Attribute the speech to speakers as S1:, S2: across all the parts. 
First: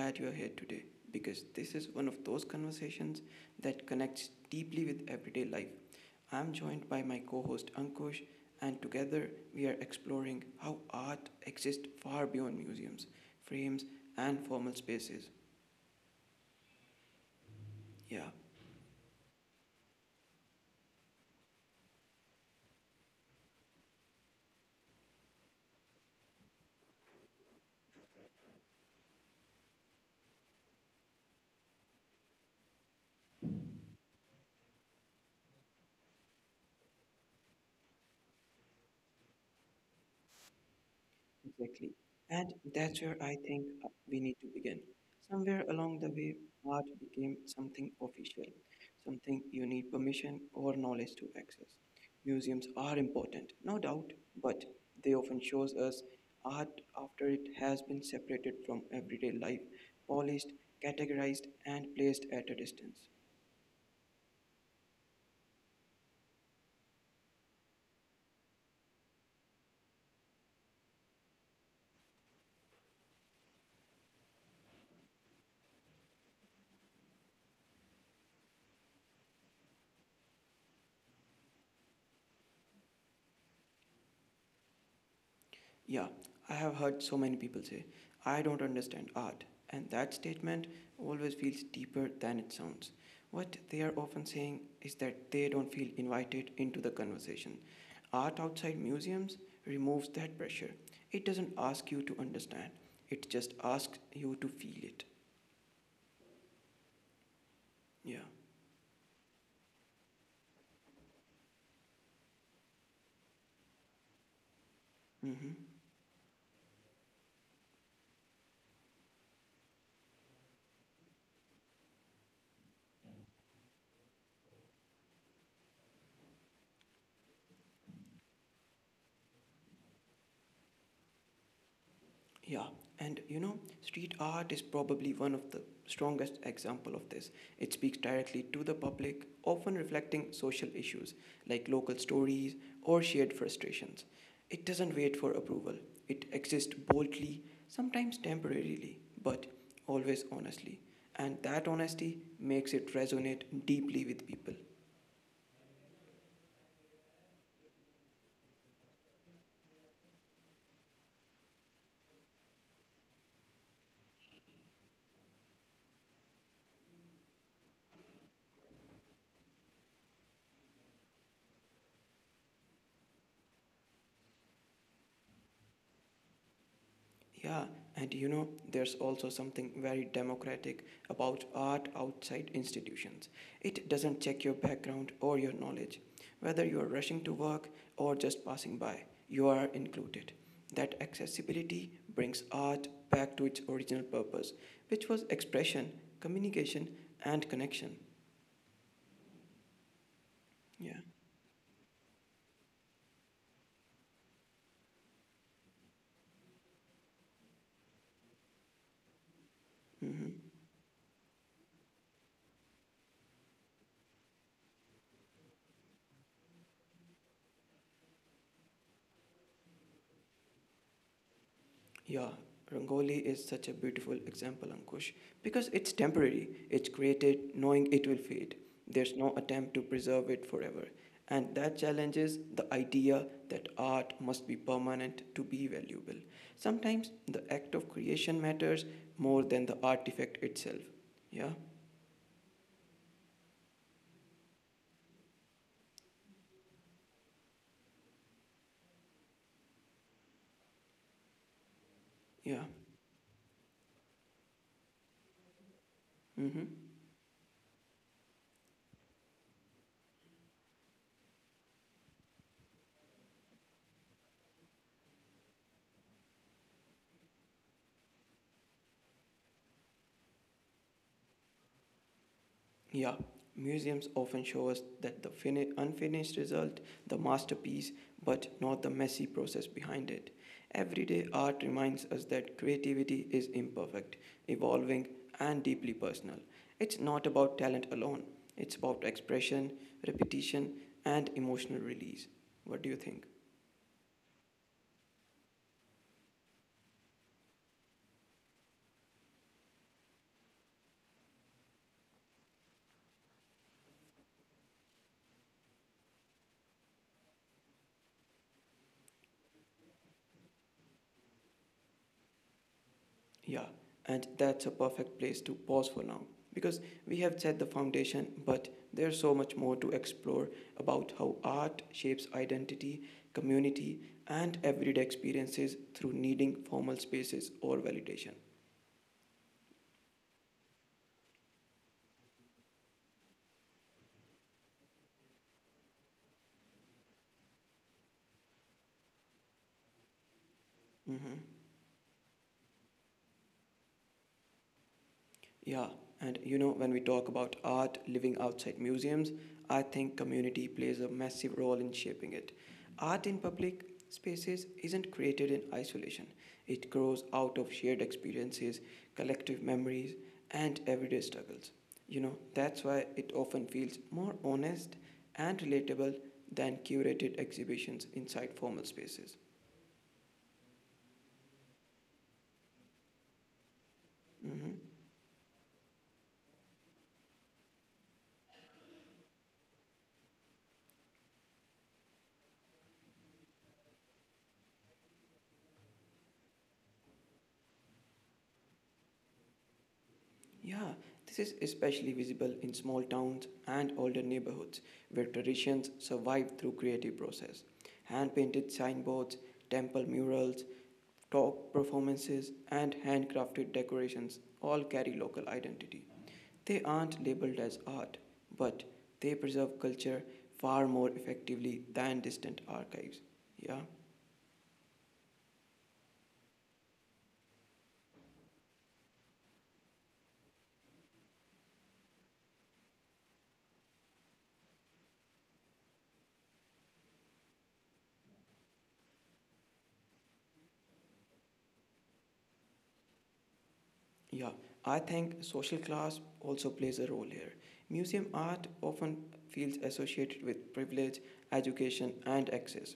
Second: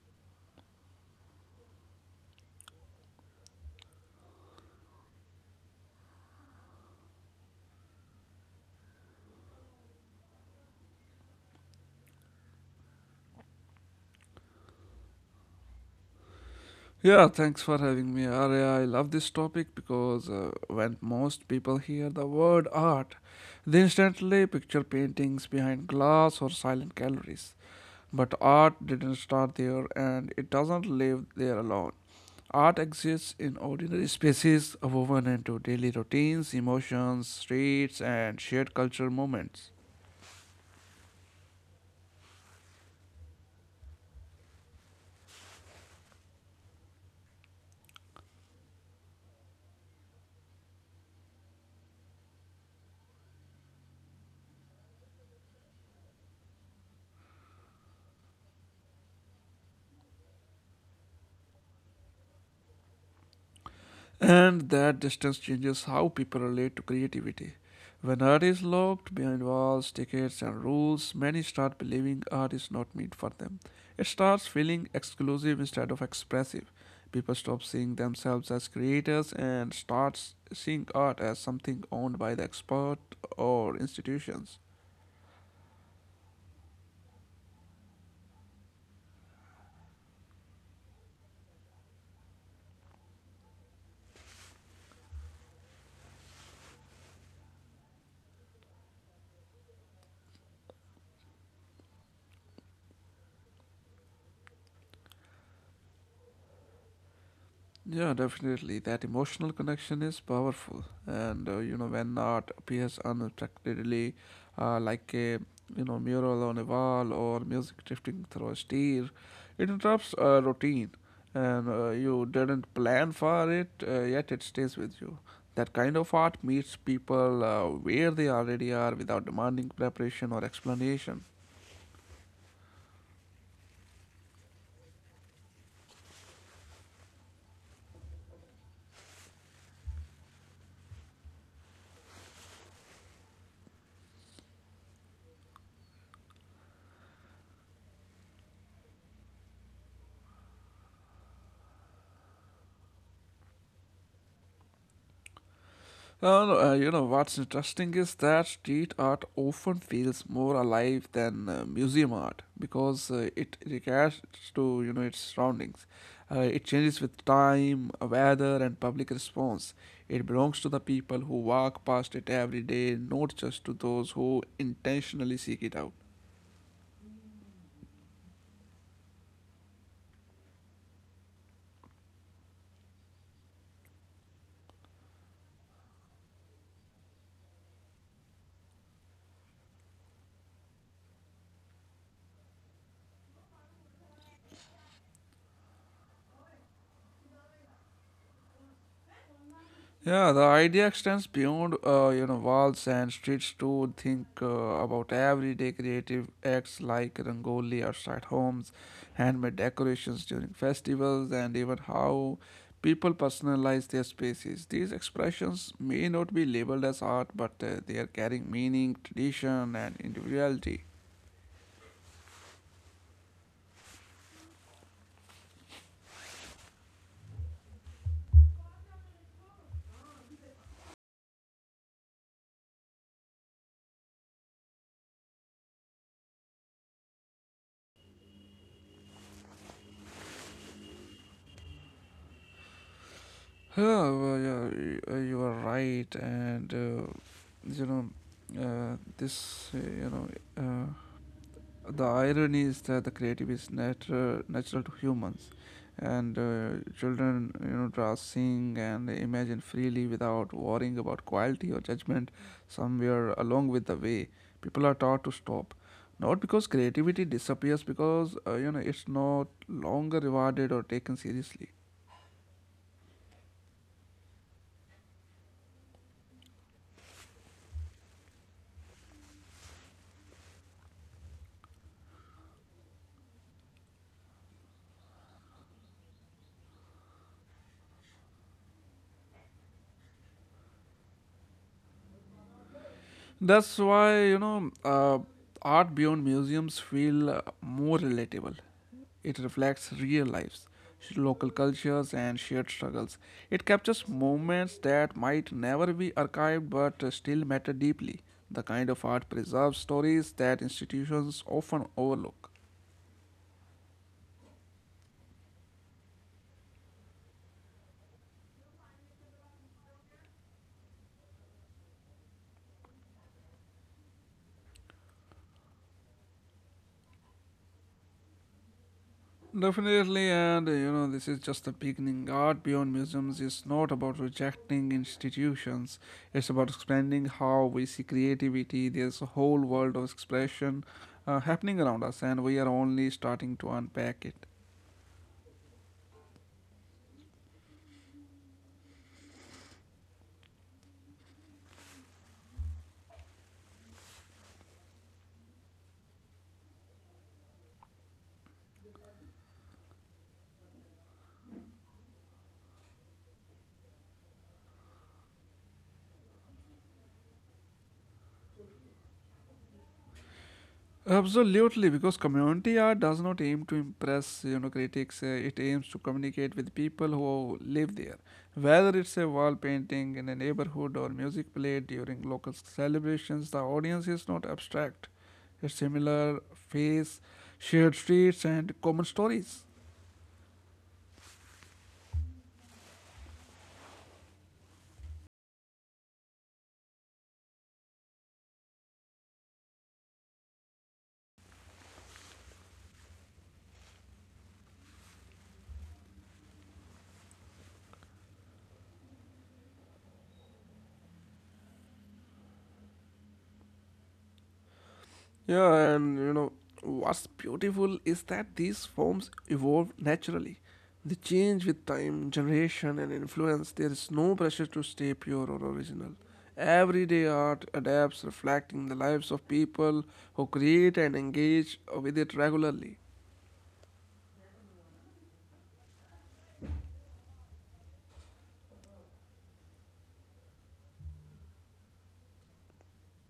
S1: glad you are here today because this is one of those conversations that connects deeply with everyday life. I'm joined by my co host Ankush, and together we are exploring how art exists far beyond museums, frames, and formal spaces.
S2: Yeah, thanks for having me,
S1: Yeah.
S2: Arya. I love this topic because when most people hear the word art, they instantly picture paintings behind glass or silent galleries. But art didn't start there and it doesn't live there alone. Art exists in ordinary spaces woven into daily routines, emotions, streets, and shared cultural moments.
S1: Exactly. And that's where I think we need to begin. Somewhere along the way, art became something official, something you need permission or knowledge to access. Museums are important, no doubt, but they often shows us art after it has been separated from everyday life, polished, categorized, and placed at a distance.
S2: And that distance changes how people relate to creativity. When art is locked behind walls, tickets, and rules, many start believing art is not meant for them. It starts feeling exclusive instead of expressive. People stop seeing themselves as creators and start seeing art as something owned by the expert or institutions.
S1: Yeah, I have heard so many people say, I don't understand art, and that statement always feels deeper than it sounds. What they are often saying is that they don't feel invited into the conversation. Art outside museums removes that pressure. It doesn't ask you to understand, it just asks you to feel it. Yeah.
S2: Yeah, definitely. That emotional connection is powerful, and when art appears unexpectedly, like
S1: Mm-hmm.
S2: a mural on a wall or music drifting through a stair, it interrupts a routine, and you didn't plan for it, yet it stays with you. That kind of art meets people where they already are without demanding preparation or explanation.
S1: Yeah, and you know, street art is probably one of the strongest example of this. It speaks directly to the public, often reflecting social issues like local stories or shared frustrations. It doesn't wait for approval. It exists boldly, sometimes temporarily, but always honestly. And that honesty makes it resonate deeply with people.
S2: No, You know what's interesting is that street art often feels more alive than museum art because it reacts to its surroundings. It changes with time, weather, and public response. It belongs to the people who walk past it every day, not just to those who intentionally seek it out.
S1: Yeah, and you know, there's also something very democratic about art outside institutions. It doesn't check your background or your knowledge. Whether you are rushing to work or just passing by, you are included. That accessibility brings art back to its original purpose, which was expression, communication, and connection.
S2: Yeah, the idea
S1: Yeah.
S2: extends beyond walls and streets to think about everyday creative acts like rangoli outside homes, handmade decorations during
S1: Hmm.
S2: festivals, and even how people personalize their spaces. These expressions may not be labeled as art, but they are carrying meaning, tradition, and individuality.
S1: Yeah, Rangoli is such a beautiful example, Ankush, because it's temporary. It's created knowing it will fade. There's no attempt to preserve it forever. And that challenges the idea that art must be permanent to be valuable. Sometimes the act of creation matters more than the artifact itself. Yeah,
S2: Yeah, you are right, and you know, this you know. Uh, the
S1: yeah.
S2: irony is that the creative is natural to humans, and
S1: Mm-hmm.
S2: children draw, sing, and imagine freely without worrying about quality or judgment. Somewhere along with the way, people are taught to stop, not because creativity disappears, because it's not longer rewarded or taken seriously.
S1: Yeah, museums often show us that the unfinished result, the masterpiece, but not the messy process behind it. Everyday art reminds us that creativity is imperfect, evolving, and deeply personal. It's not about talent alone, it's about expression, repetition, and emotional release. What do you think?
S2: That's why, art beyond museums feel more relatable. It reflects real lives, local cultures, and shared struggles. It captures moments that might never be archived but still matter deeply. The kind of art preserves stories that institutions often overlook.
S1: Yeah, and that's a perfect place to pause for now because we have set the foundation, but there's so much more to explore about how art shapes identity, community, and everyday experiences through needing formal spaces or validation.
S2: Definitely, and this is just the beginning. Art beyond museums is not about rejecting institutions, it's about expanding how we see creativity. There's a whole world of expression
S1: Mhm.
S2: happening around us, and we are only starting to unpack it.
S1: Yeah, and you know, when we talk about art living outside museums, I think community plays a massive role in shaping it. Art in public spaces isn't created in isolation, it grows out of shared experiences, collective memories, and everyday struggles. You know, that's why it often feels more honest and relatable than curated exhibitions inside formal spaces.
S2: Absolutely, because community art does not aim to impress,
S1: Mm-hmm.
S2: critics. It aims to communicate with people who live there. Whether it's a wall painting in a neighborhood or music played during local celebrations, the audience is not abstract. It's similar face, shared streets, and common stories.
S1: Yeah, this is especially visible in small towns and older neighborhoods where traditions survive through creative process. Hand-painted signboards, temple murals, talk performances and handcrafted decorations all carry local identity. They aren't labeled as art, but they preserve culture far more effectively than distant archives. Yeah.
S2: Yeah, and what's beautiful is that these forms evolve naturally. They change with time, generation, and influence. There is no pressure to stay pure or original. Everyday art adapts, reflecting the lives of people who create and engage with it regularly.
S1: Yeah, I think social class also plays a role here. Museum art often feels associated with privilege, education, and access.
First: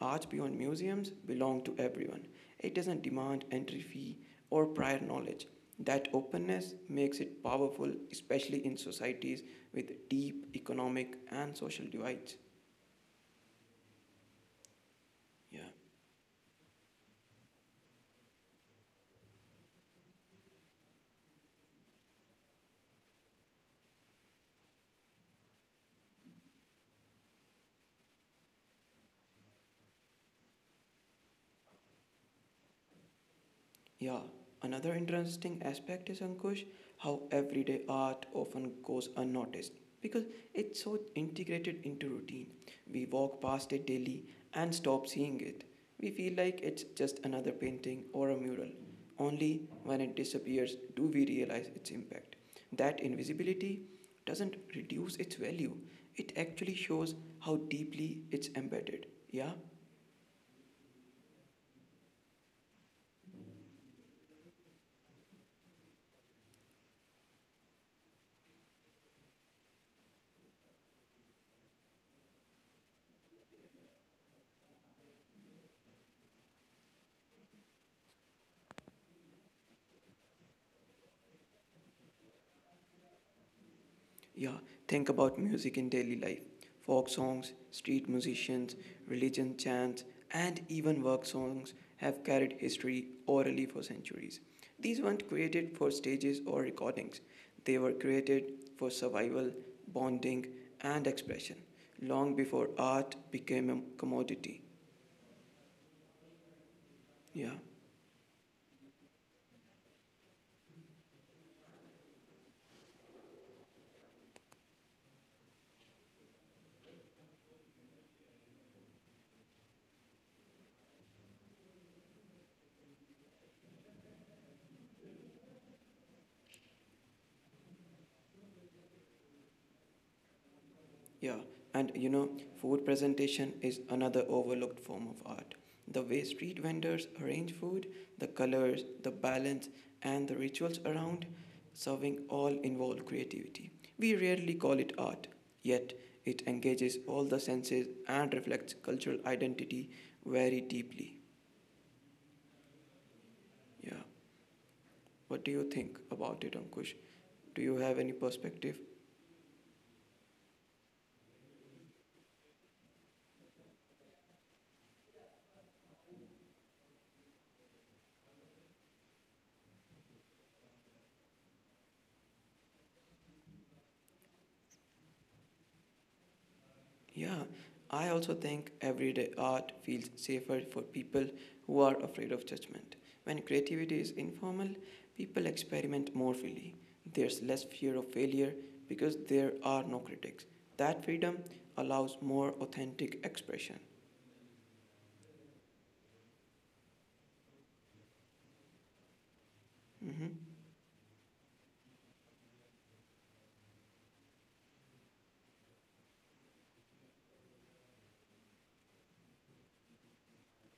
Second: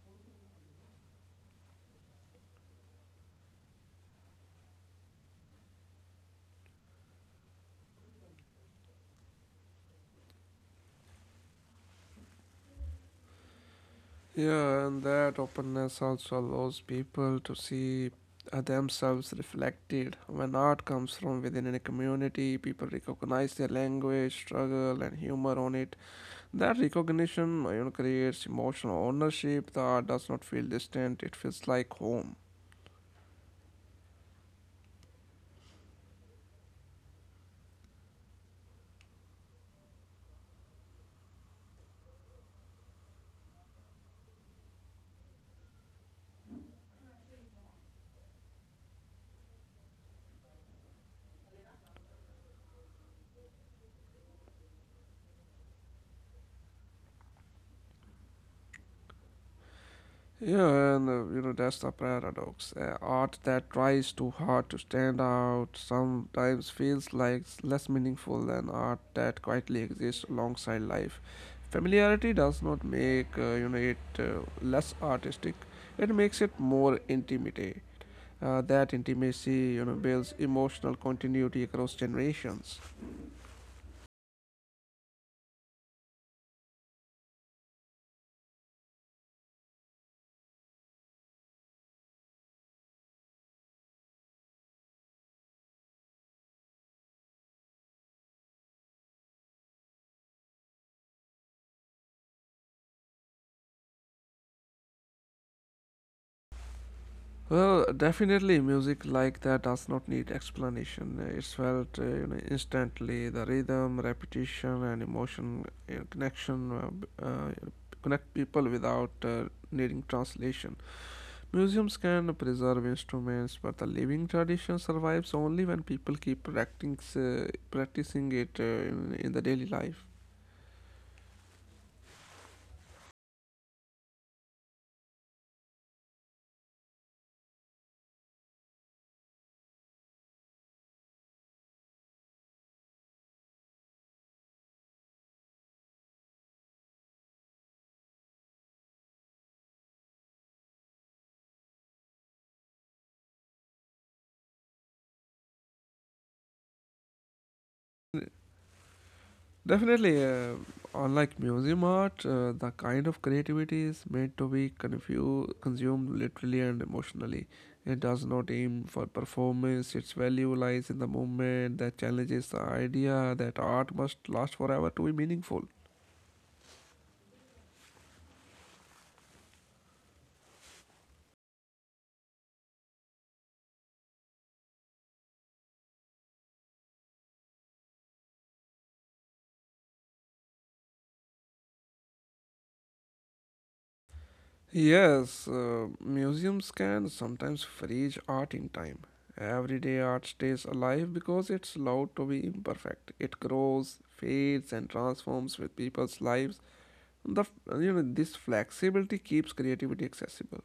S1: Art beyond museums belong to everyone. It doesn't demand entry fee or prior knowledge. That openness makes it powerful, especially in societies with deep economic and social divides.
S2: Yeah, and that
S1: Yeah.
S2: openness also allows people to see themselves reflected. When art comes from within a community, people recognize their language, struggle, and humor on it. That recognition, creates emotional ownership that does not feel distant, it feels like home.
S1: Yeah, another interesting aspect is Ankush how everyday art often goes unnoticed because it's so integrated into routine. We walk past it daily and stop seeing it. We feel like it's just another painting or a mural. Only when it disappears do we realize its impact. That invisibility doesn't reduce its value, it actually shows how deeply it's embedded. Yeah?
S2: Yeah, and that's the paradox. Art that tries too hard to stand out sometimes feels like it's less meaningful than art that quietly exists alongside life. Familiarity does not make it less artistic, it makes it more intimate. That intimacy, builds emotional continuity across generations.
S1: Yeah, think about music in daily life. Folk songs, street musicians, religion chants, and even work songs have carried history orally for centuries. These weren't created for stages or recordings, they were created for survival, bonding, and expression long before art became a commodity. Yeah.
S2: Well, definitely, music like that does not need explanation. It's felt, instantly. The rhythm, repetition, and emotion, connection connect people without needing translation. Museums can preserve instruments, but the living tradition survives only when people keep practicing, practicing it in the daily life.
S1: Yeah, and you know, food presentation is another overlooked form of art. The way street vendors arrange food, the colors, the balance, and the rituals around serving all involve creativity. We rarely call it art, yet, it engages all the senses and reflects cultural identity very deeply. Yeah, what do you think about it, Ankush? Do you have any perspective?
S2: Definitely, unlike museum art, the kind of creativity is meant to be consumed literally and emotionally. It does not aim for performance, its value lies in the moment that challenges the idea that art must last forever to be meaningful.
S1: Yeah, I also think everyday art feels safer for people who are afraid of judgment. When creativity is informal, people experiment more freely. There's less fear of failure because there are no critics. That freedom allows more authentic expression.
S2: Yes, museums can sometimes freeze art in time. Everyday art
S1: Mhm.
S2: stays alive because it's allowed to be imperfect. It grows, fades, and transforms with people's lives. The you know this flexibility keeps creativity accessible.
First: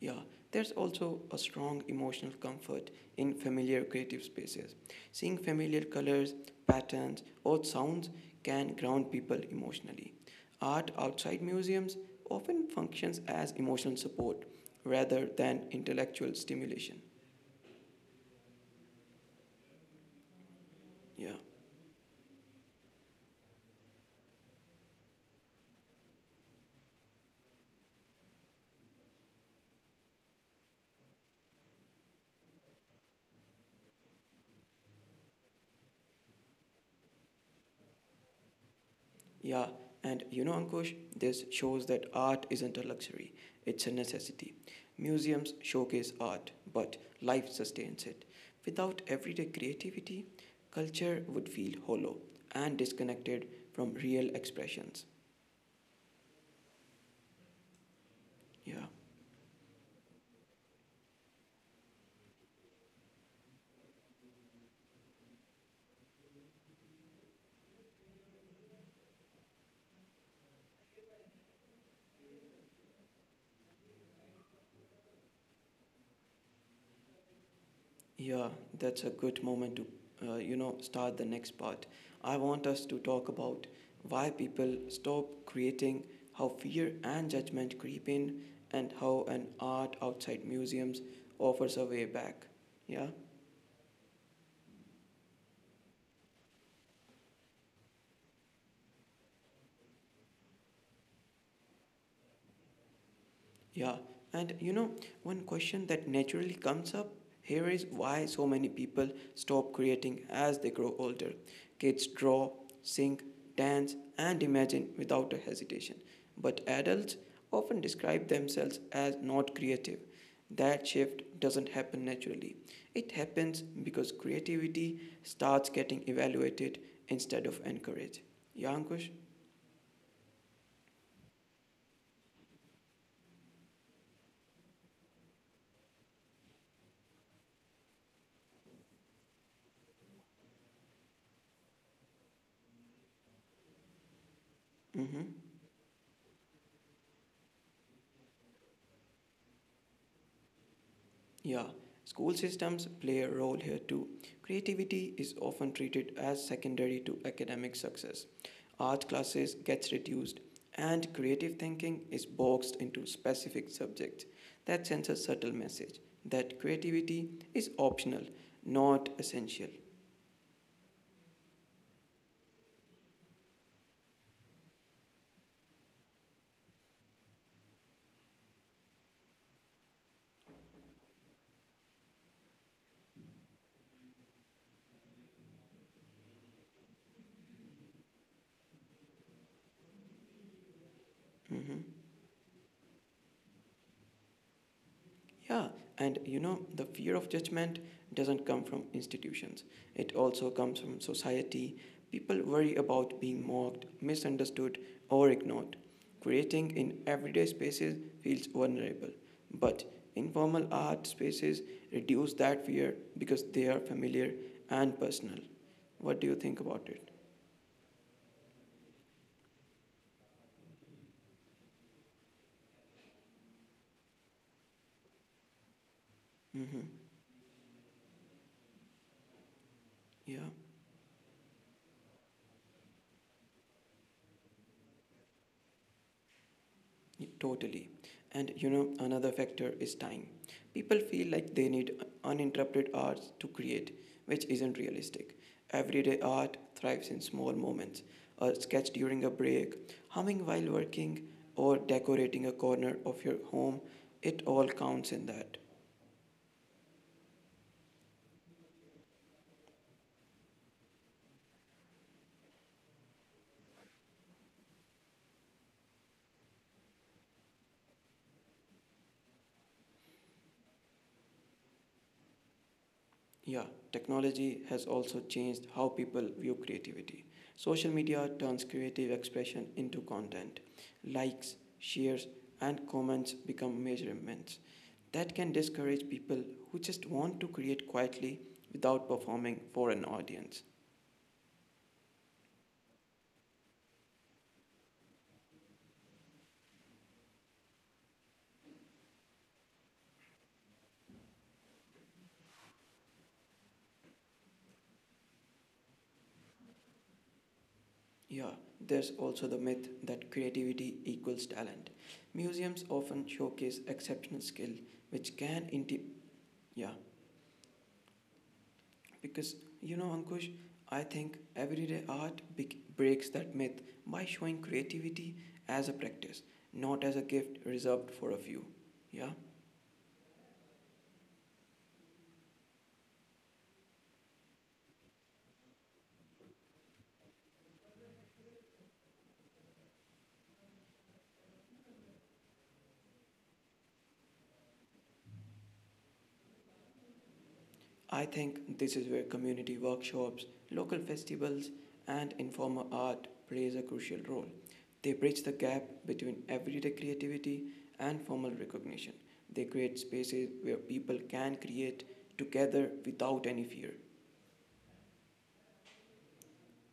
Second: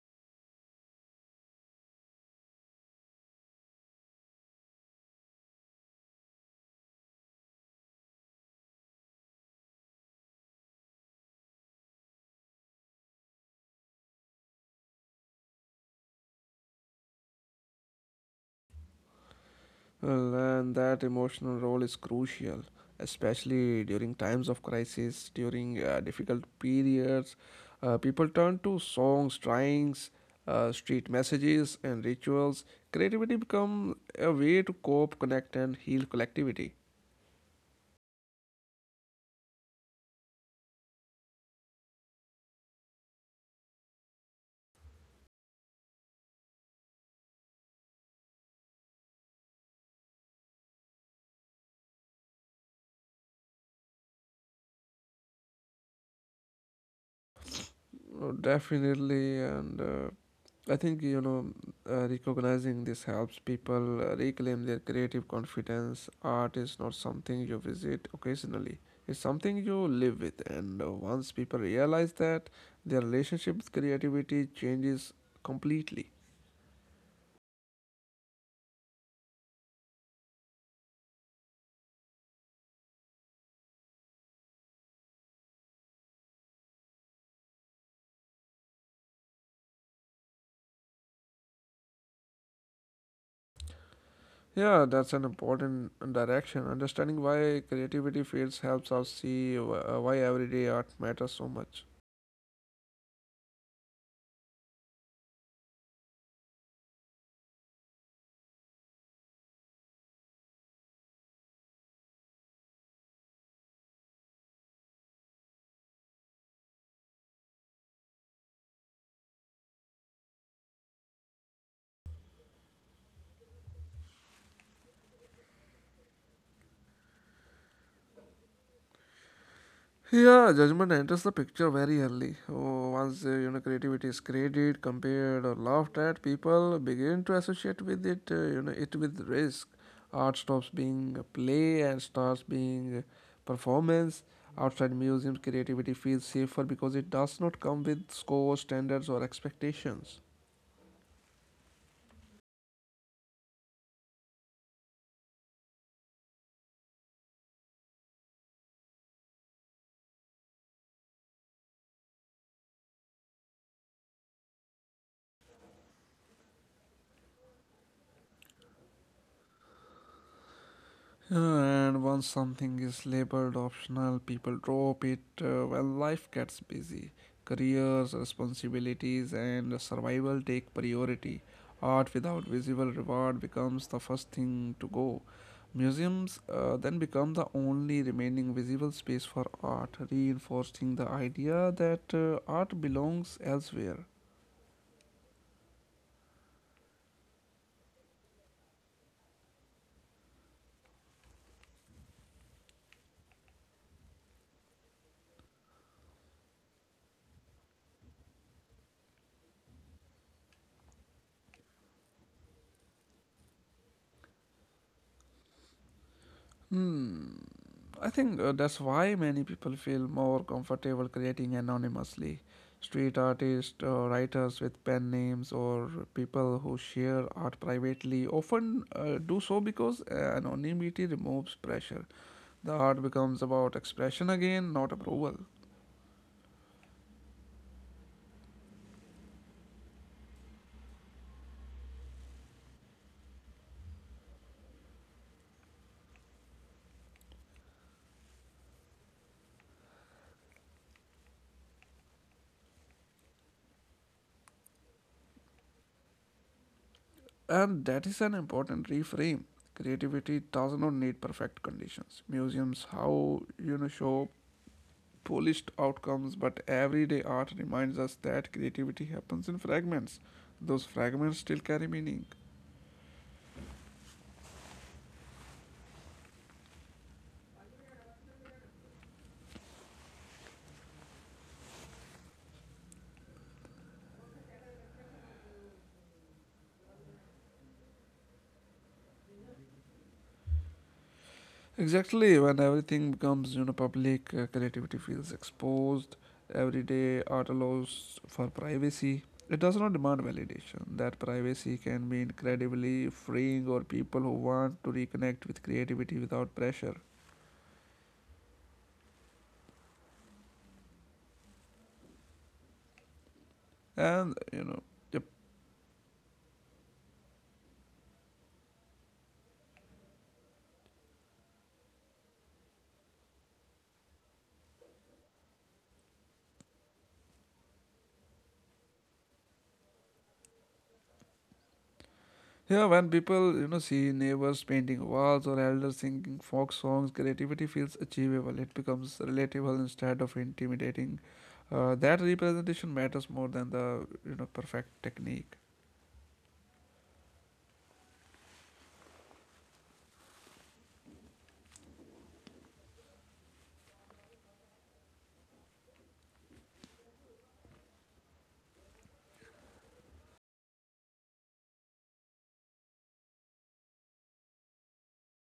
S1: Yeah, there's also a strong emotional comfort in familiar creative spaces. Seeing familiar colors, patterns, or sounds can ground people emotionally. Art outside museums often functions as emotional support rather than intellectual stimulation. Yeah.
S2: Well, and that emotional role is crucial, especially during times of crisis. During difficult periods, people turn to songs, drawings, street messages, and rituals. Creativity becomes a way to cope, connect, and heal collectivity.
S1: Yeah, and you know, Ankush, this shows that art isn't a luxury, it's a necessity. Museums showcase art, but life sustains it. Without everyday creativity, culture would feel hollow and disconnected from real expressions. Yeah.
S2: Oh, definitely, and I think, recognizing this helps people reclaim their creative confidence. Art is not something you visit occasionally; it's something you live with. And once people realize that, their relationship with creativity changes completely.
S1: Yeah, that's a good moment to, you know, start the next part. I want us to talk about why people stop creating, how fear and judgment creep in, and how an art outside museums offers a way back. Yeah?
S2: Yeah, that's an important direction. Understanding why creativity fades helps us see why everyday art matters so much.
S1: Yeah, and you know, one question that naturally comes up here is why so many people stop creating as they grow older. Kids draw, sing, dance, and imagine without a hesitation, but adults often describe themselves as not creative. That shift doesn't happen naturally. It happens because creativity starts getting evaluated instead of encouraged. Yeah, Ankush?
S2: Yeah, judgment enters the picture very early. Oh, once creativity is created, compared, or laughed at, people begin to associate with it. It with risk. Art stops being a play and starts being a performance. Outside
S1: Mm-hmm.
S2: museums, creativity feels safer because it does not come with scores, standards, or expectations.
S1: Yeah, school systems play a role here too. Creativity is often treated as secondary to academic success. Art classes gets reduced and creative thinking is boxed into specific subjects. That sends a subtle message that creativity is optional, not essential.
S2: And once something is labeled optional, people drop it when life gets busy. Careers, responsibilities, and survival take priority. Art without visible reward becomes the first thing to go. Museums then become the only remaining visible space for art, reinforcing the idea
S1: Mhm.
S2: that art belongs elsewhere.
S1: Yeah, and you know, the fear of judgment doesn't come from institutions, it also comes from society. People worry about being mocked, misunderstood, or ignored. Creating in everyday spaces feels vulnerable, but informal art spaces reduce that fear because they are familiar and personal. What do you think about it?
S2: Hmm. I think that's why many people feel more comfortable creating anonymously. Street artists, writers with pen names, or people who
S1: Mm-hmm.
S2: share art privately often do so because
S1: Yeah.
S2: anonymity removes pressure. The art becomes about expression again, not approval.
S1: Totally. And you know, another factor is time. People feel like they need uninterrupted hours to create, which isn't realistic. Everyday art thrives in small moments a sketch during a break, humming while working, or decorating a corner of your home. It all counts in that.
S2: And that is an important reframe. Creativity does not need perfect conditions. Museums, show polished outcomes, but everyday art reminds us that creativity happens in fragments. Those fragments still carry meaning.
S1: Yeah, technology has also changed how people view creativity. Social media turns creative expression into content. Likes, shares, and comments become measurements. That can discourage people who just want to create quietly without performing for an audience.
S2: Exactly, when everything becomes public, creativity feels exposed. Everyday art allows for privacy. It does not demand validation. That privacy can be incredibly freeing for people who want to reconnect with creativity without pressure.
S1: Yeah, there's also the myth that creativity equals talent. Museums often showcase exceptional
S2: And
S1: skill, which can yeah, because you know, Ankush, I think everyday art breaks that myth by showing creativity as a practice, not as a gift reserved for a few. Yeah.
S2: yeah, when people, see neighbors painting walls or elders singing folk songs, creativity feels achievable. It becomes relatable instead of intimidating. That representation matters more than the, perfect technique.
S1: I think this is where community workshops, local festivals, and informal art plays a crucial role. They bridge the gap between everyday creativity and formal recognition. They create spaces where people can create together without any fear.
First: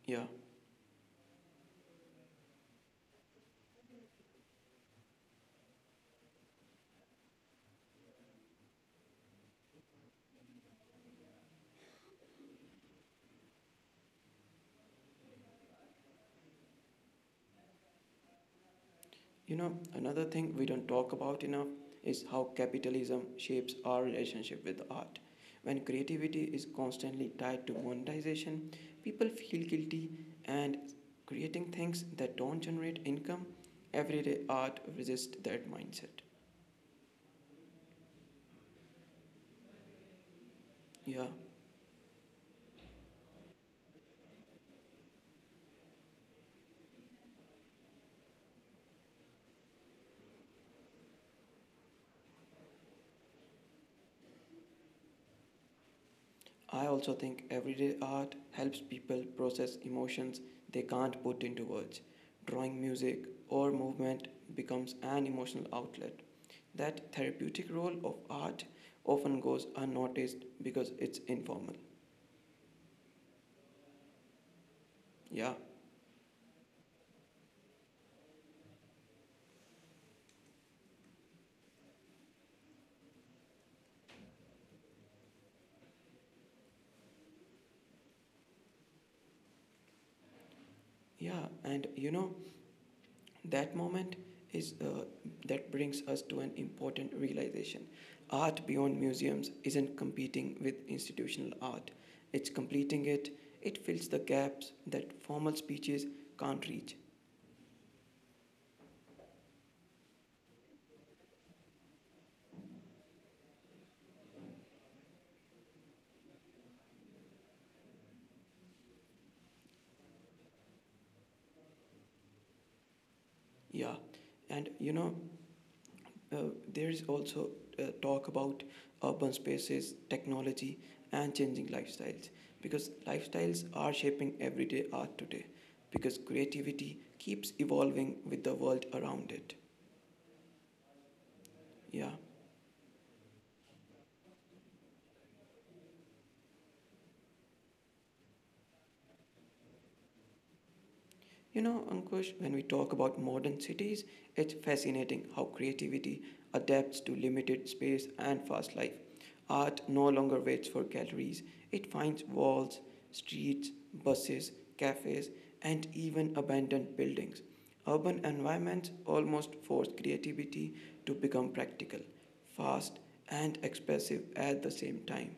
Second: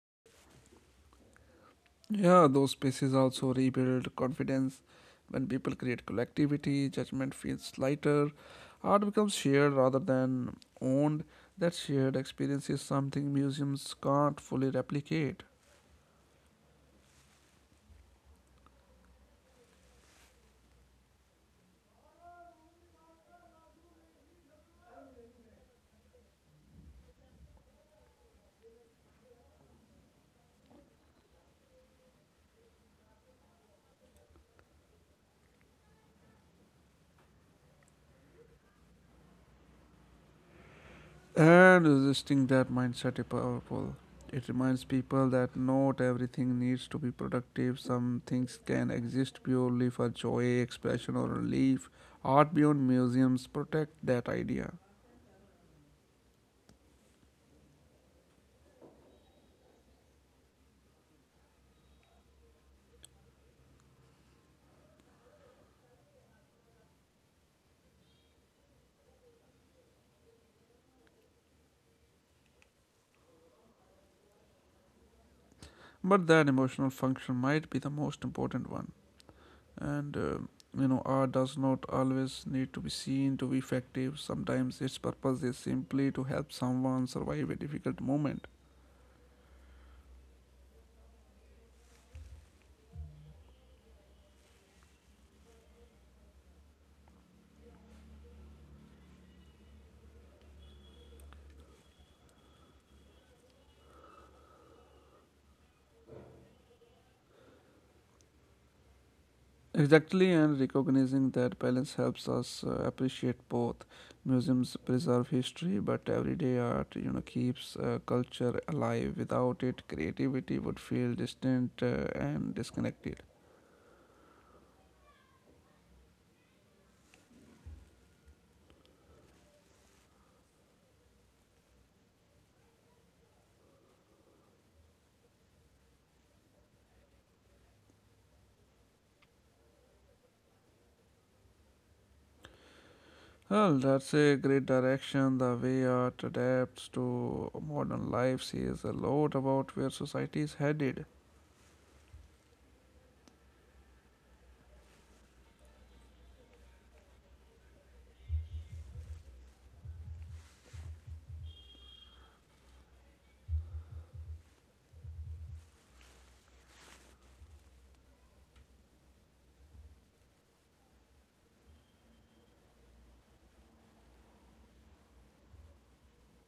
S1: Yeah.
S2: Yeah, those spaces also rebuild confidence. When people create collectivity, judgment feels lighter. Art becomes shared rather than owned. That shared experience is something museums can't fully replicate.
S1: You know, another thing we don't talk about enough is how capitalism shapes our relationship with art. When creativity is constantly tied to monetization, people feel guilty and creating things that don't generate income, everyday art resists that mindset. Yeah.
S2: And resisting that mindset is powerful. It reminds people that not everything needs to be productive. Some things can exist purely for joy, expression, or relief. Art beyond museums protect that idea.
S1: I also think everyday art helps people process emotions they can't put into words. Drawing music or movement becomes an emotional outlet. That therapeutic role of art often goes unnoticed because it's informal. Yeah,
S2: But that emotional function might be the most important one. And art does not always need to be seen to be effective. Sometimes its purpose is simply to help someone survive a difficult moment.
S1: yeah, and you know, that moment is that brings us to an important realization. Art beyond museums isn't competing with institutional art. It's completing it. It fills the gaps that formal speeches can't reach.
S2: Exactly, and recognizing that balance helps us appreciate both. Museums preserve history, but everyday art, keeps culture alive. Without it, creativity would feel distant and disconnected.
S1: Yeah. And you know, uh, there is also talk about urban spaces, technology, and changing lifestyles because lifestyles are shaping everyday art today because creativity keeps evolving with the world around it. Yeah.
S2: Well, that's a great direction. The way art adapts to modern lives says a lot about where society is headed.
S1: You know, Ankush, when we talk about modern cities, it's fascinating how creativity adapts to limited space and fast life. Art no longer waits for galleries, it finds walls, streets, buses, cafes, and even abandoned buildings. Urban environments almost force creativity to become practical, fast, and expressive at the same time.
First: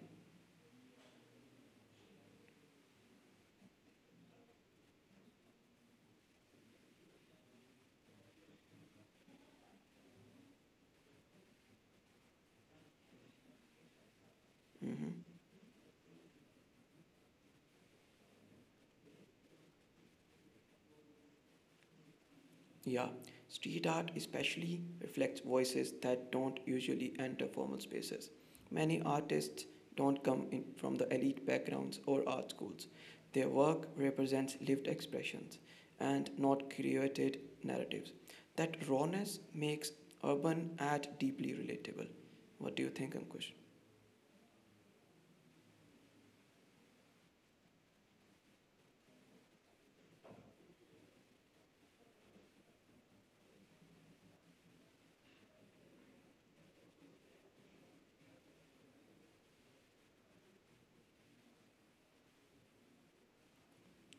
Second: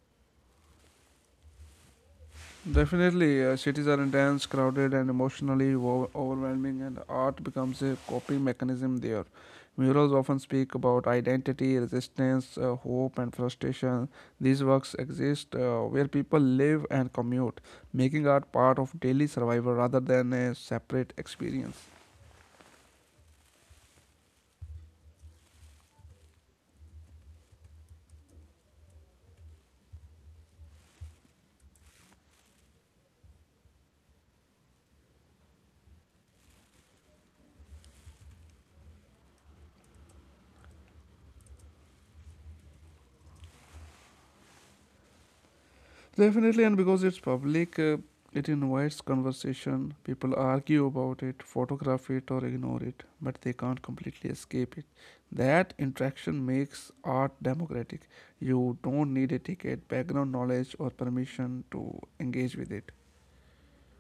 S2: Definitely, cities are intense, crowded, and emotionally overwhelming, and art becomes a coping mechanism there. Murals often speak about identity, resistance, hope, and frustration. These works
S1: Mhm.
S2: exist where people live and commute, making art part of daily survival rather than a separate experience.
S1: Yeah, street art especially reflects voices that don't usually enter formal spaces. Many artists don't come in from the elite backgrounds or art schools. Their work represents lived expressions and not created narratives. That rawness makes urban art deeply relatable. What do you think, Ankush?
S2: Definitely, and because it's public, it invites conversation. People argue about it, photograph it, or ignore it, but they can't completely escape it. That interaction makes art democratic. You don't need a ticket, background knowledge, or permission to engage with it.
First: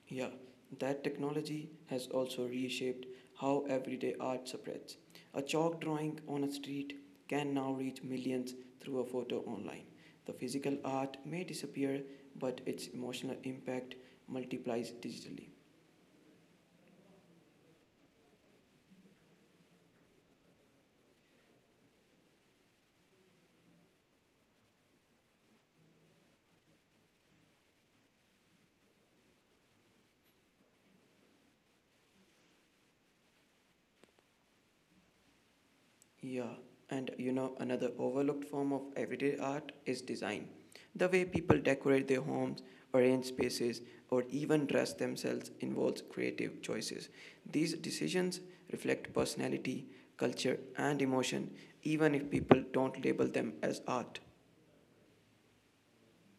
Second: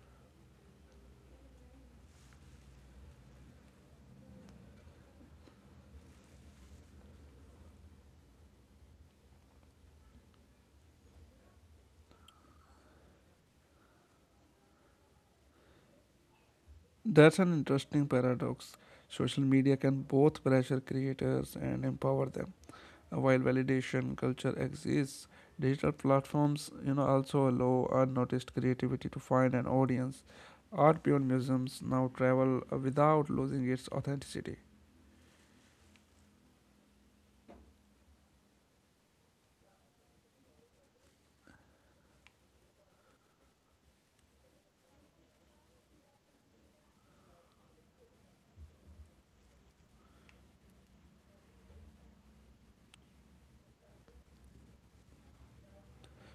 S1: Yeah, that technology has also reshaped how everyday art spreads. A chalk drawing on a street can now reach millions through a photo online. The physical art may disappear, but its emotional impact multiplies digitally.
S2: That's an interesting paradox. Social media can both pressure creators and empower them. While validation culture exists, digital platforms, also allow unnoticed creativity to find an audience. Art beyond museums now travel without losing its authenticity.
S1: Yeah, and you know, another overlooked form of everyday art is design. The way people decorate their homes, arrange spaces, or even dress themselves involves creative choices. These decisions reflect personality, culture, and emotion, even if people don't label them as art.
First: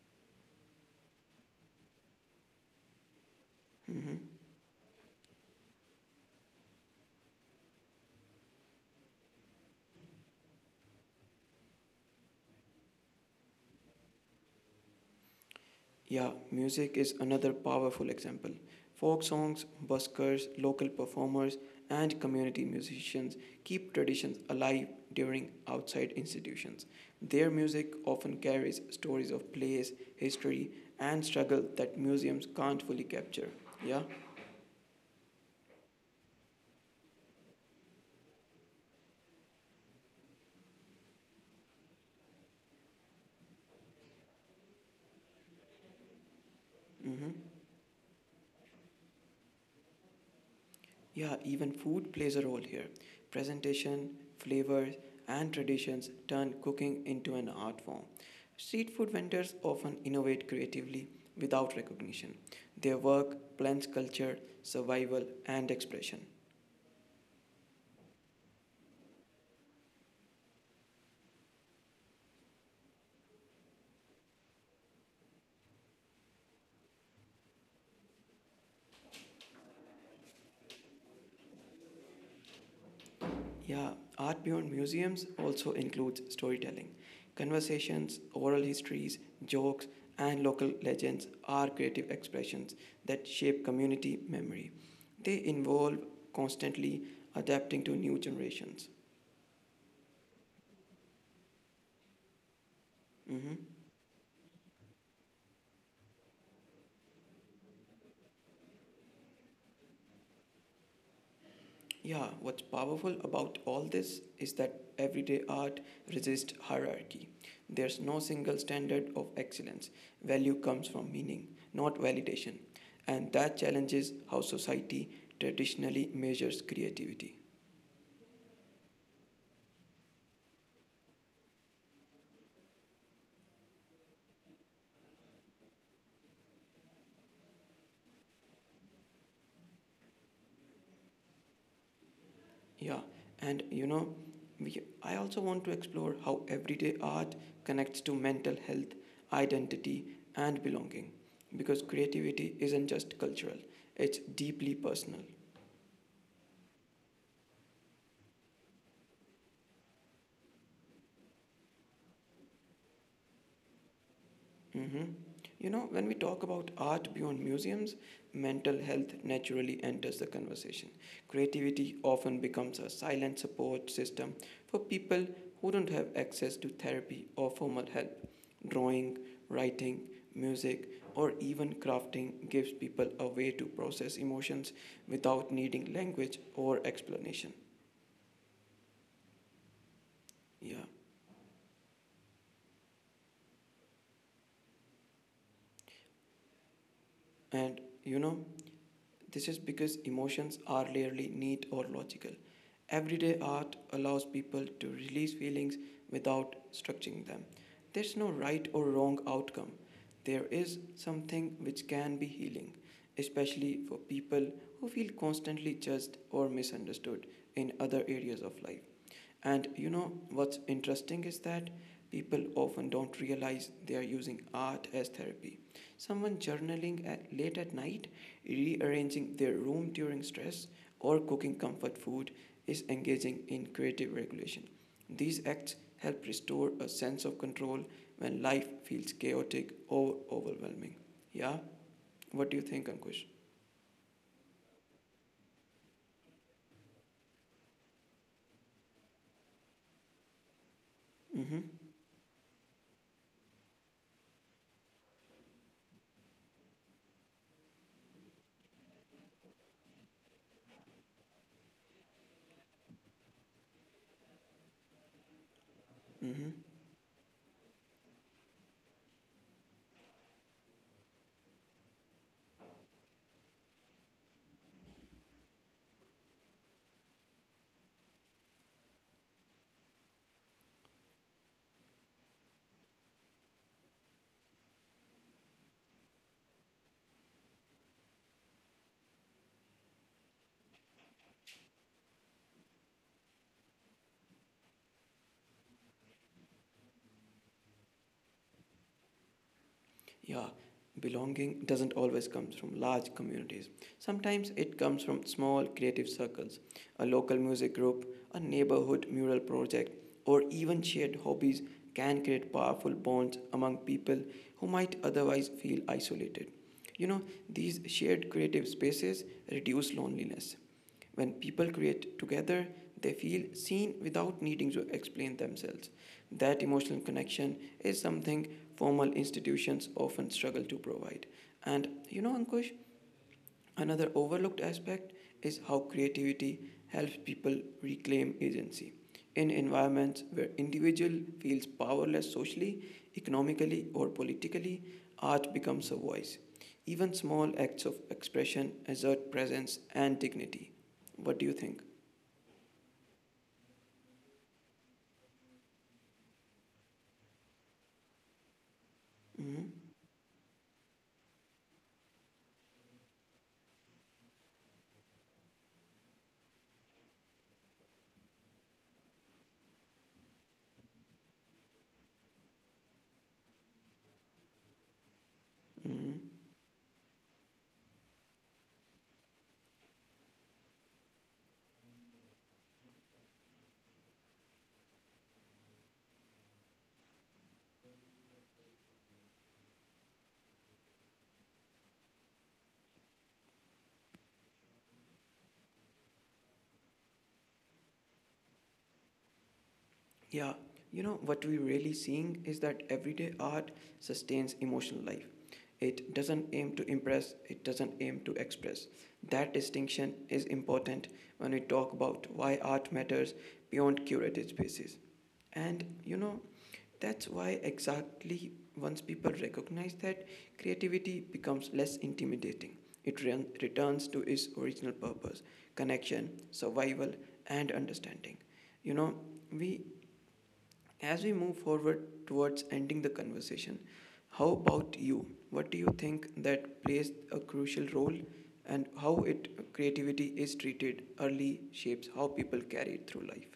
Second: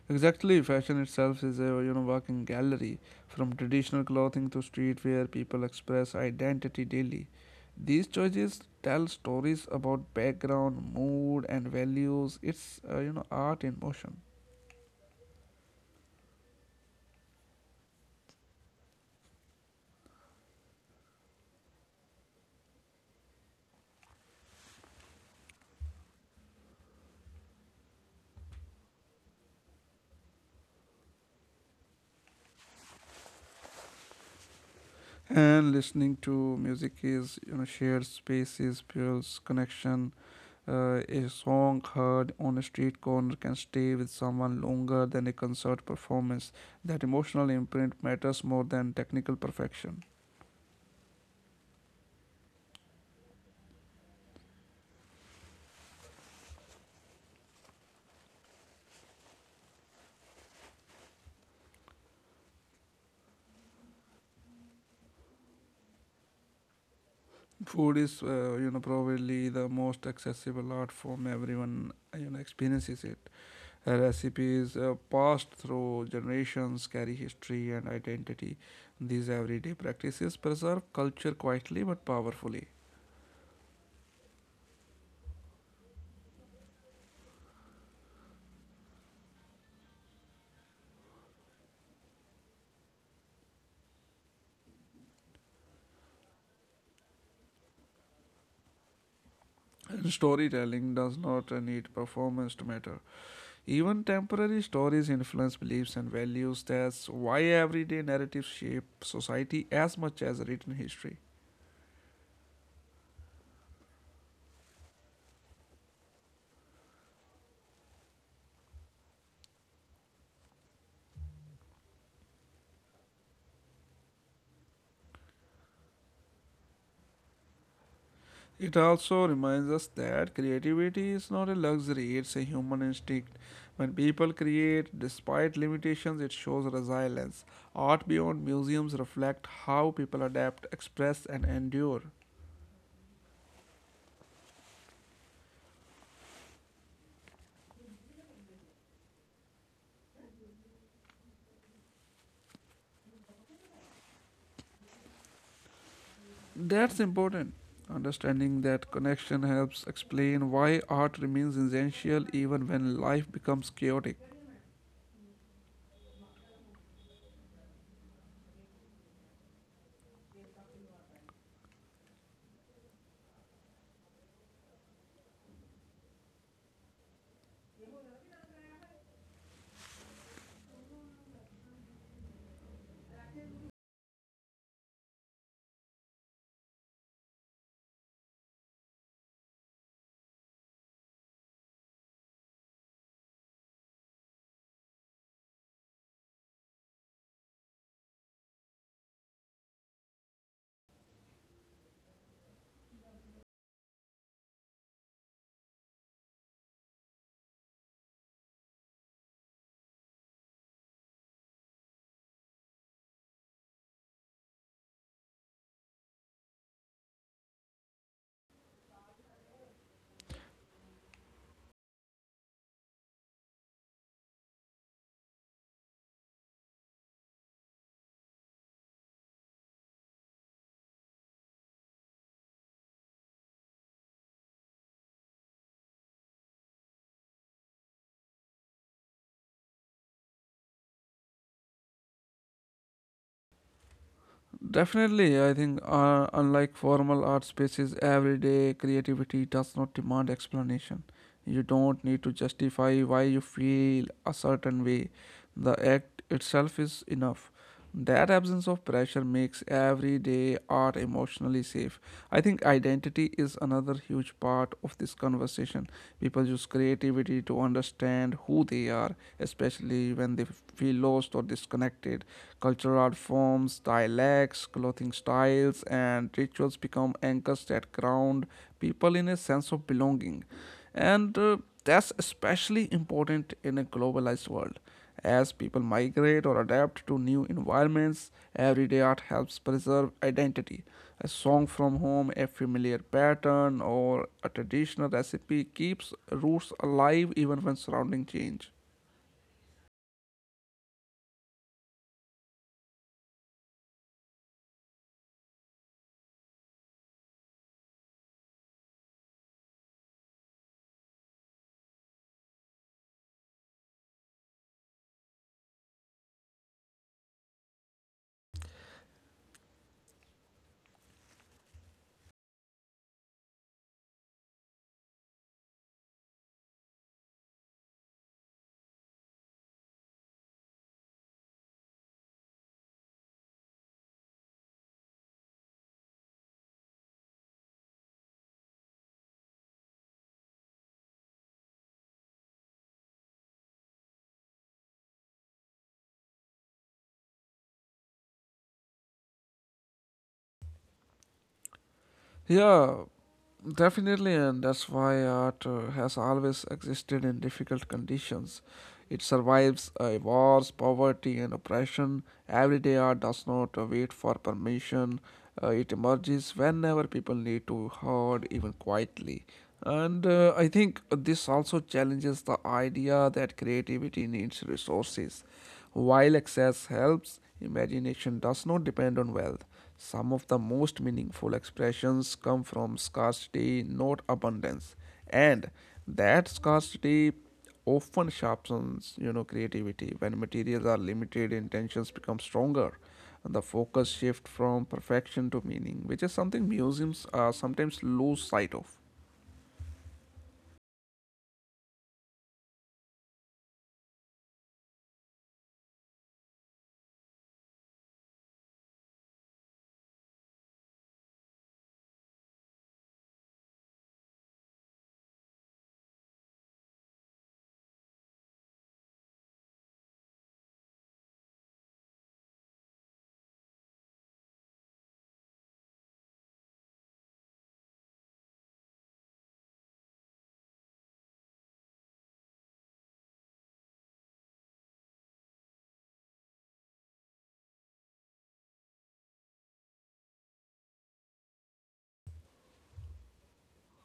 S2: Exactly, fashion itself is a working gallery, from traditional
S1: Mhm.
S2: clothing to streetwear. People express identity daily. These choices tell stories about background, mood, and values. It's art in motion.
S1: Yeah, music is another powerful example. Folk songs, buskers, local performers, and community musicians keep traditions alive during outside institutions. Their music often carries stories of place, history, and struggle that museums can't fully capture. Yeah?
S2: And listening to music is shared spaces builds connection. A song heard on a street corner can stay with someone longer than a concert performance. That
S1: Mm-hmm.
S2: emotional imprint matters more than technical perfection.
S1: Yeah, even food plays a role here. Presentation, flavors, and traditions turn cooking into an art form. Street food vendors often innovate creatively without recognition. Their work blends culture, survival, and expression.
S2: Food is probably the most accessible art form. Everyone experiences it. Recipes passed through generations carry history and identity. These everyday practices preserve culture quietly but powerfully.
S1: Yeah, Art Beyond Museums also includes storytelling. Conversations, oral histories, jokes, and local legends are creative expressions that shape community memory. They involve constantly adapting to new generations.
S2: And storytelling does not need performance to matter.
S1: Mhm.
S2: Even temporary stories influence beliefs and values. That's why everyday narratives shape society as much as written history.
S1: Yeah, what's powerful about all this is that everyday art resists hierarchy. There's no single standard of excellence. Value comes from meaning, not validation. And that challenges how society traditionally measures creativity.
S2: It also reminds us that creativity is not a luxury, it's a human instinct. When people create, despite limitations, it shows resilience. Art beyond museums reflects how people adapt, express, and endure.
S1: Yeah, and I also want to explore how everyday art connects to mental health, identity, and belonging. Because creativity isn't just cultural, it's deeply personal.
S2: That's important. Understanding that connection helps explain why art remains essential even when life becomes chaotic.
S1: Mhm. You know, when we talk about art beyond museums, mental health naturally enters the conversation. Creativity often becomes a silent support system for people who don't have access to therapy or formal help. Drawing, writing, music, or even crafting gives people a way to process emotions without needing language or explanation. Yeah. And you know, This is because emotions are rarely neat or logical. Everyday art allows people to release feelings without structuring them. There's no right or wrong outcome. There is something which can be healing, especially for people who feel constantly judged or misunderstood in other areas of life. And you know what's interesting is that people often don't realize they are using art as therapy. Someone journaling at late at night, rearranging their room during stress, or cooking comfort food is engaging in creative regulation. These acts help restore a sense of control when life feels chaotic or overwhelming. Yeah, what do you think, Ankush?
S2: Definitely, I think, unlike formal art spaces, everyday creativity does not demand explanation. You don't
S1: Mm-hmm.
S2: need to justify why you feel a certain way. The act itself is enough. That absence of pressure makes everyday art emotionally safe. I think identity is another huge part of this conversation. People use
S1: Mm-hmm.
S2: creativity to understand who they are, especially when they feel lost or disconnected. Cultural art forms, dialects, clothing styles, and rituals become anchors that ground people in a sense of belonging. And that's especially important in a globalized world. As people migrate or adapt to new environments, everyday art helps preserve identity. A song from home, a familiar pattern, or a traditional recipe keeps roots alive even when surrounding change.
S1: Yeah, belonging doesn't always come from large communities. Sometimes it comes from small creative circles, a local music group, a neighborhood mural project, or even shared hobbies can create powerful bonds among people who might otherwise feel isolated. You know, these shared creative spaces reduce loneliness when people create together, they feel seen without needing to explain themselves. That emotional connection is something formal institutions often struggle to provide. And you know, Ankush, another overlooked aspect is how creativity helps people reclaim agency. In environments where individual feels powerless socially, economically, or politically, art becomes a voice. Even small acts of expression assert presence and dignity. What do you think?
S2: Yeah, definitely, and that's why art has always existed in difficult conditions. It survives
S1: Hmm.
S2: wars, poverty, and oppression. Everyday art does not wait for permission. It emerges whenever people need to heard, even quietly. And I think this also challenges the idea that creativity needs resources. While
S1: Hmm.
S2: excess helps, imagination does not depend on wealth. Some of the most meaningful expressions come from scarcity, not abundance. And that scarcity often sharpens, creativity. When materials are limited, intentions become stronger. And the focus shift from perfection to meaning, which is something museums sometimes lose sight of.
S1: Yeah, you know what we're really seeing is that everyday art sustains emotional life. It doesn't aim to impress, it doesn't aim to express. That distinction is important when we talk about why art matters beyond curated spaces. And you know, that's why exactly once people recognize that, creativity becomes less intimidating. It returns to its original purpose, connection, survival, and understanding. You know, we as we move forward towards ending the conversation, how about you? What do you think that plays a crucial role and how it creativity is treated early shapes how people carry it through life?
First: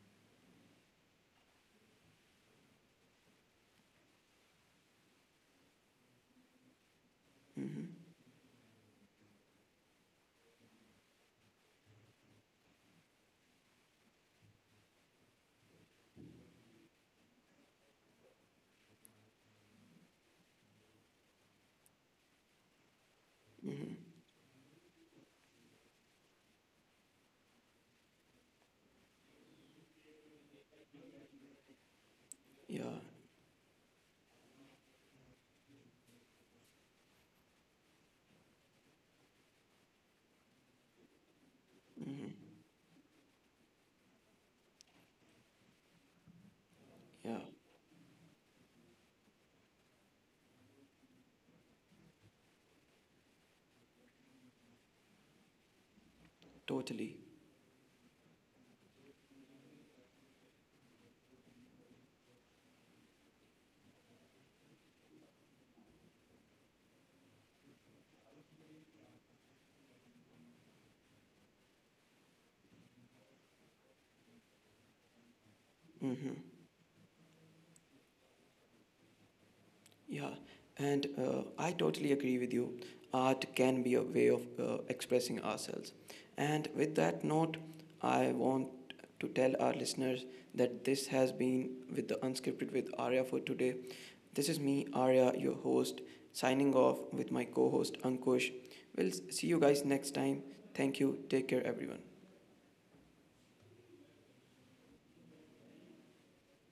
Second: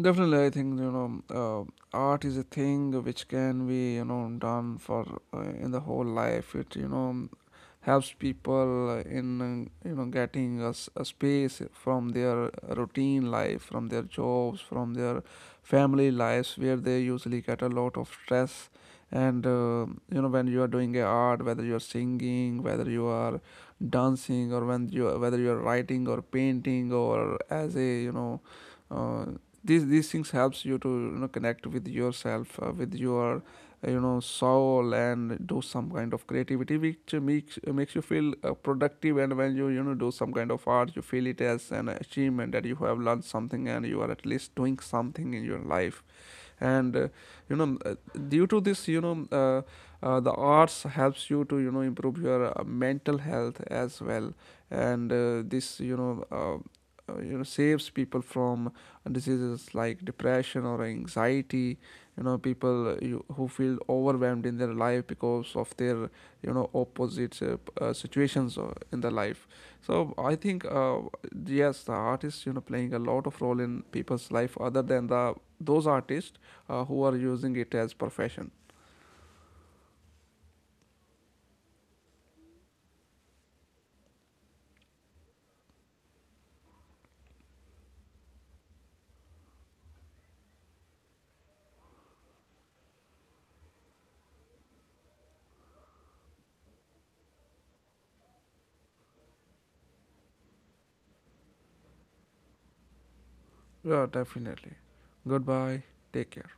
S2: Definitely, I think art is a thing which can be done for in the whole life. It
S1: Mm-hmm.
S2: helps people in getting a, a space from their routine life, from their jobs, from their family lives, where they usually get a lot of stress. And when you are doing a art, whether you are singing, whether you are
S1: Mm-hmm.
S2: dancing, or when you, whether you are writing or painting, or as a uh, these things helps you to connect with yourself
S1: Yeah.
S2: with your soul, and do some kind of creativity which makes you feel productive. And when you know do some kind of art, you feel it as an
S1: Mm-hmm.
S2: achievement, that you have learned something and you are at least doing something in your life. And
S1: Yeah.
S2: you know due to this you know the arts helps you to improve your mental health as well. And this
S1: Totally.
S2: you know saves people from diseases like depression or anxiety. People who feel overwhelmed in their life because of their opposite situations in their life. So I think, yes, the artist playing a lot of role in people's life, other than the those
S1: Mm-hmm.
S2: artists who are using it as profession.
S1: Yeah, and I totally agree with you. Art can be a way of expressing ourselves. And with that note, I want to tell our listeners that this has been with the Unscripted with Arya for today. This is me, Arya, your host, signing off with my co host Ankush. See you guys next time. Thank you. Take care, everyone.
S2: Yeah, definitely. Goodbye. Take care.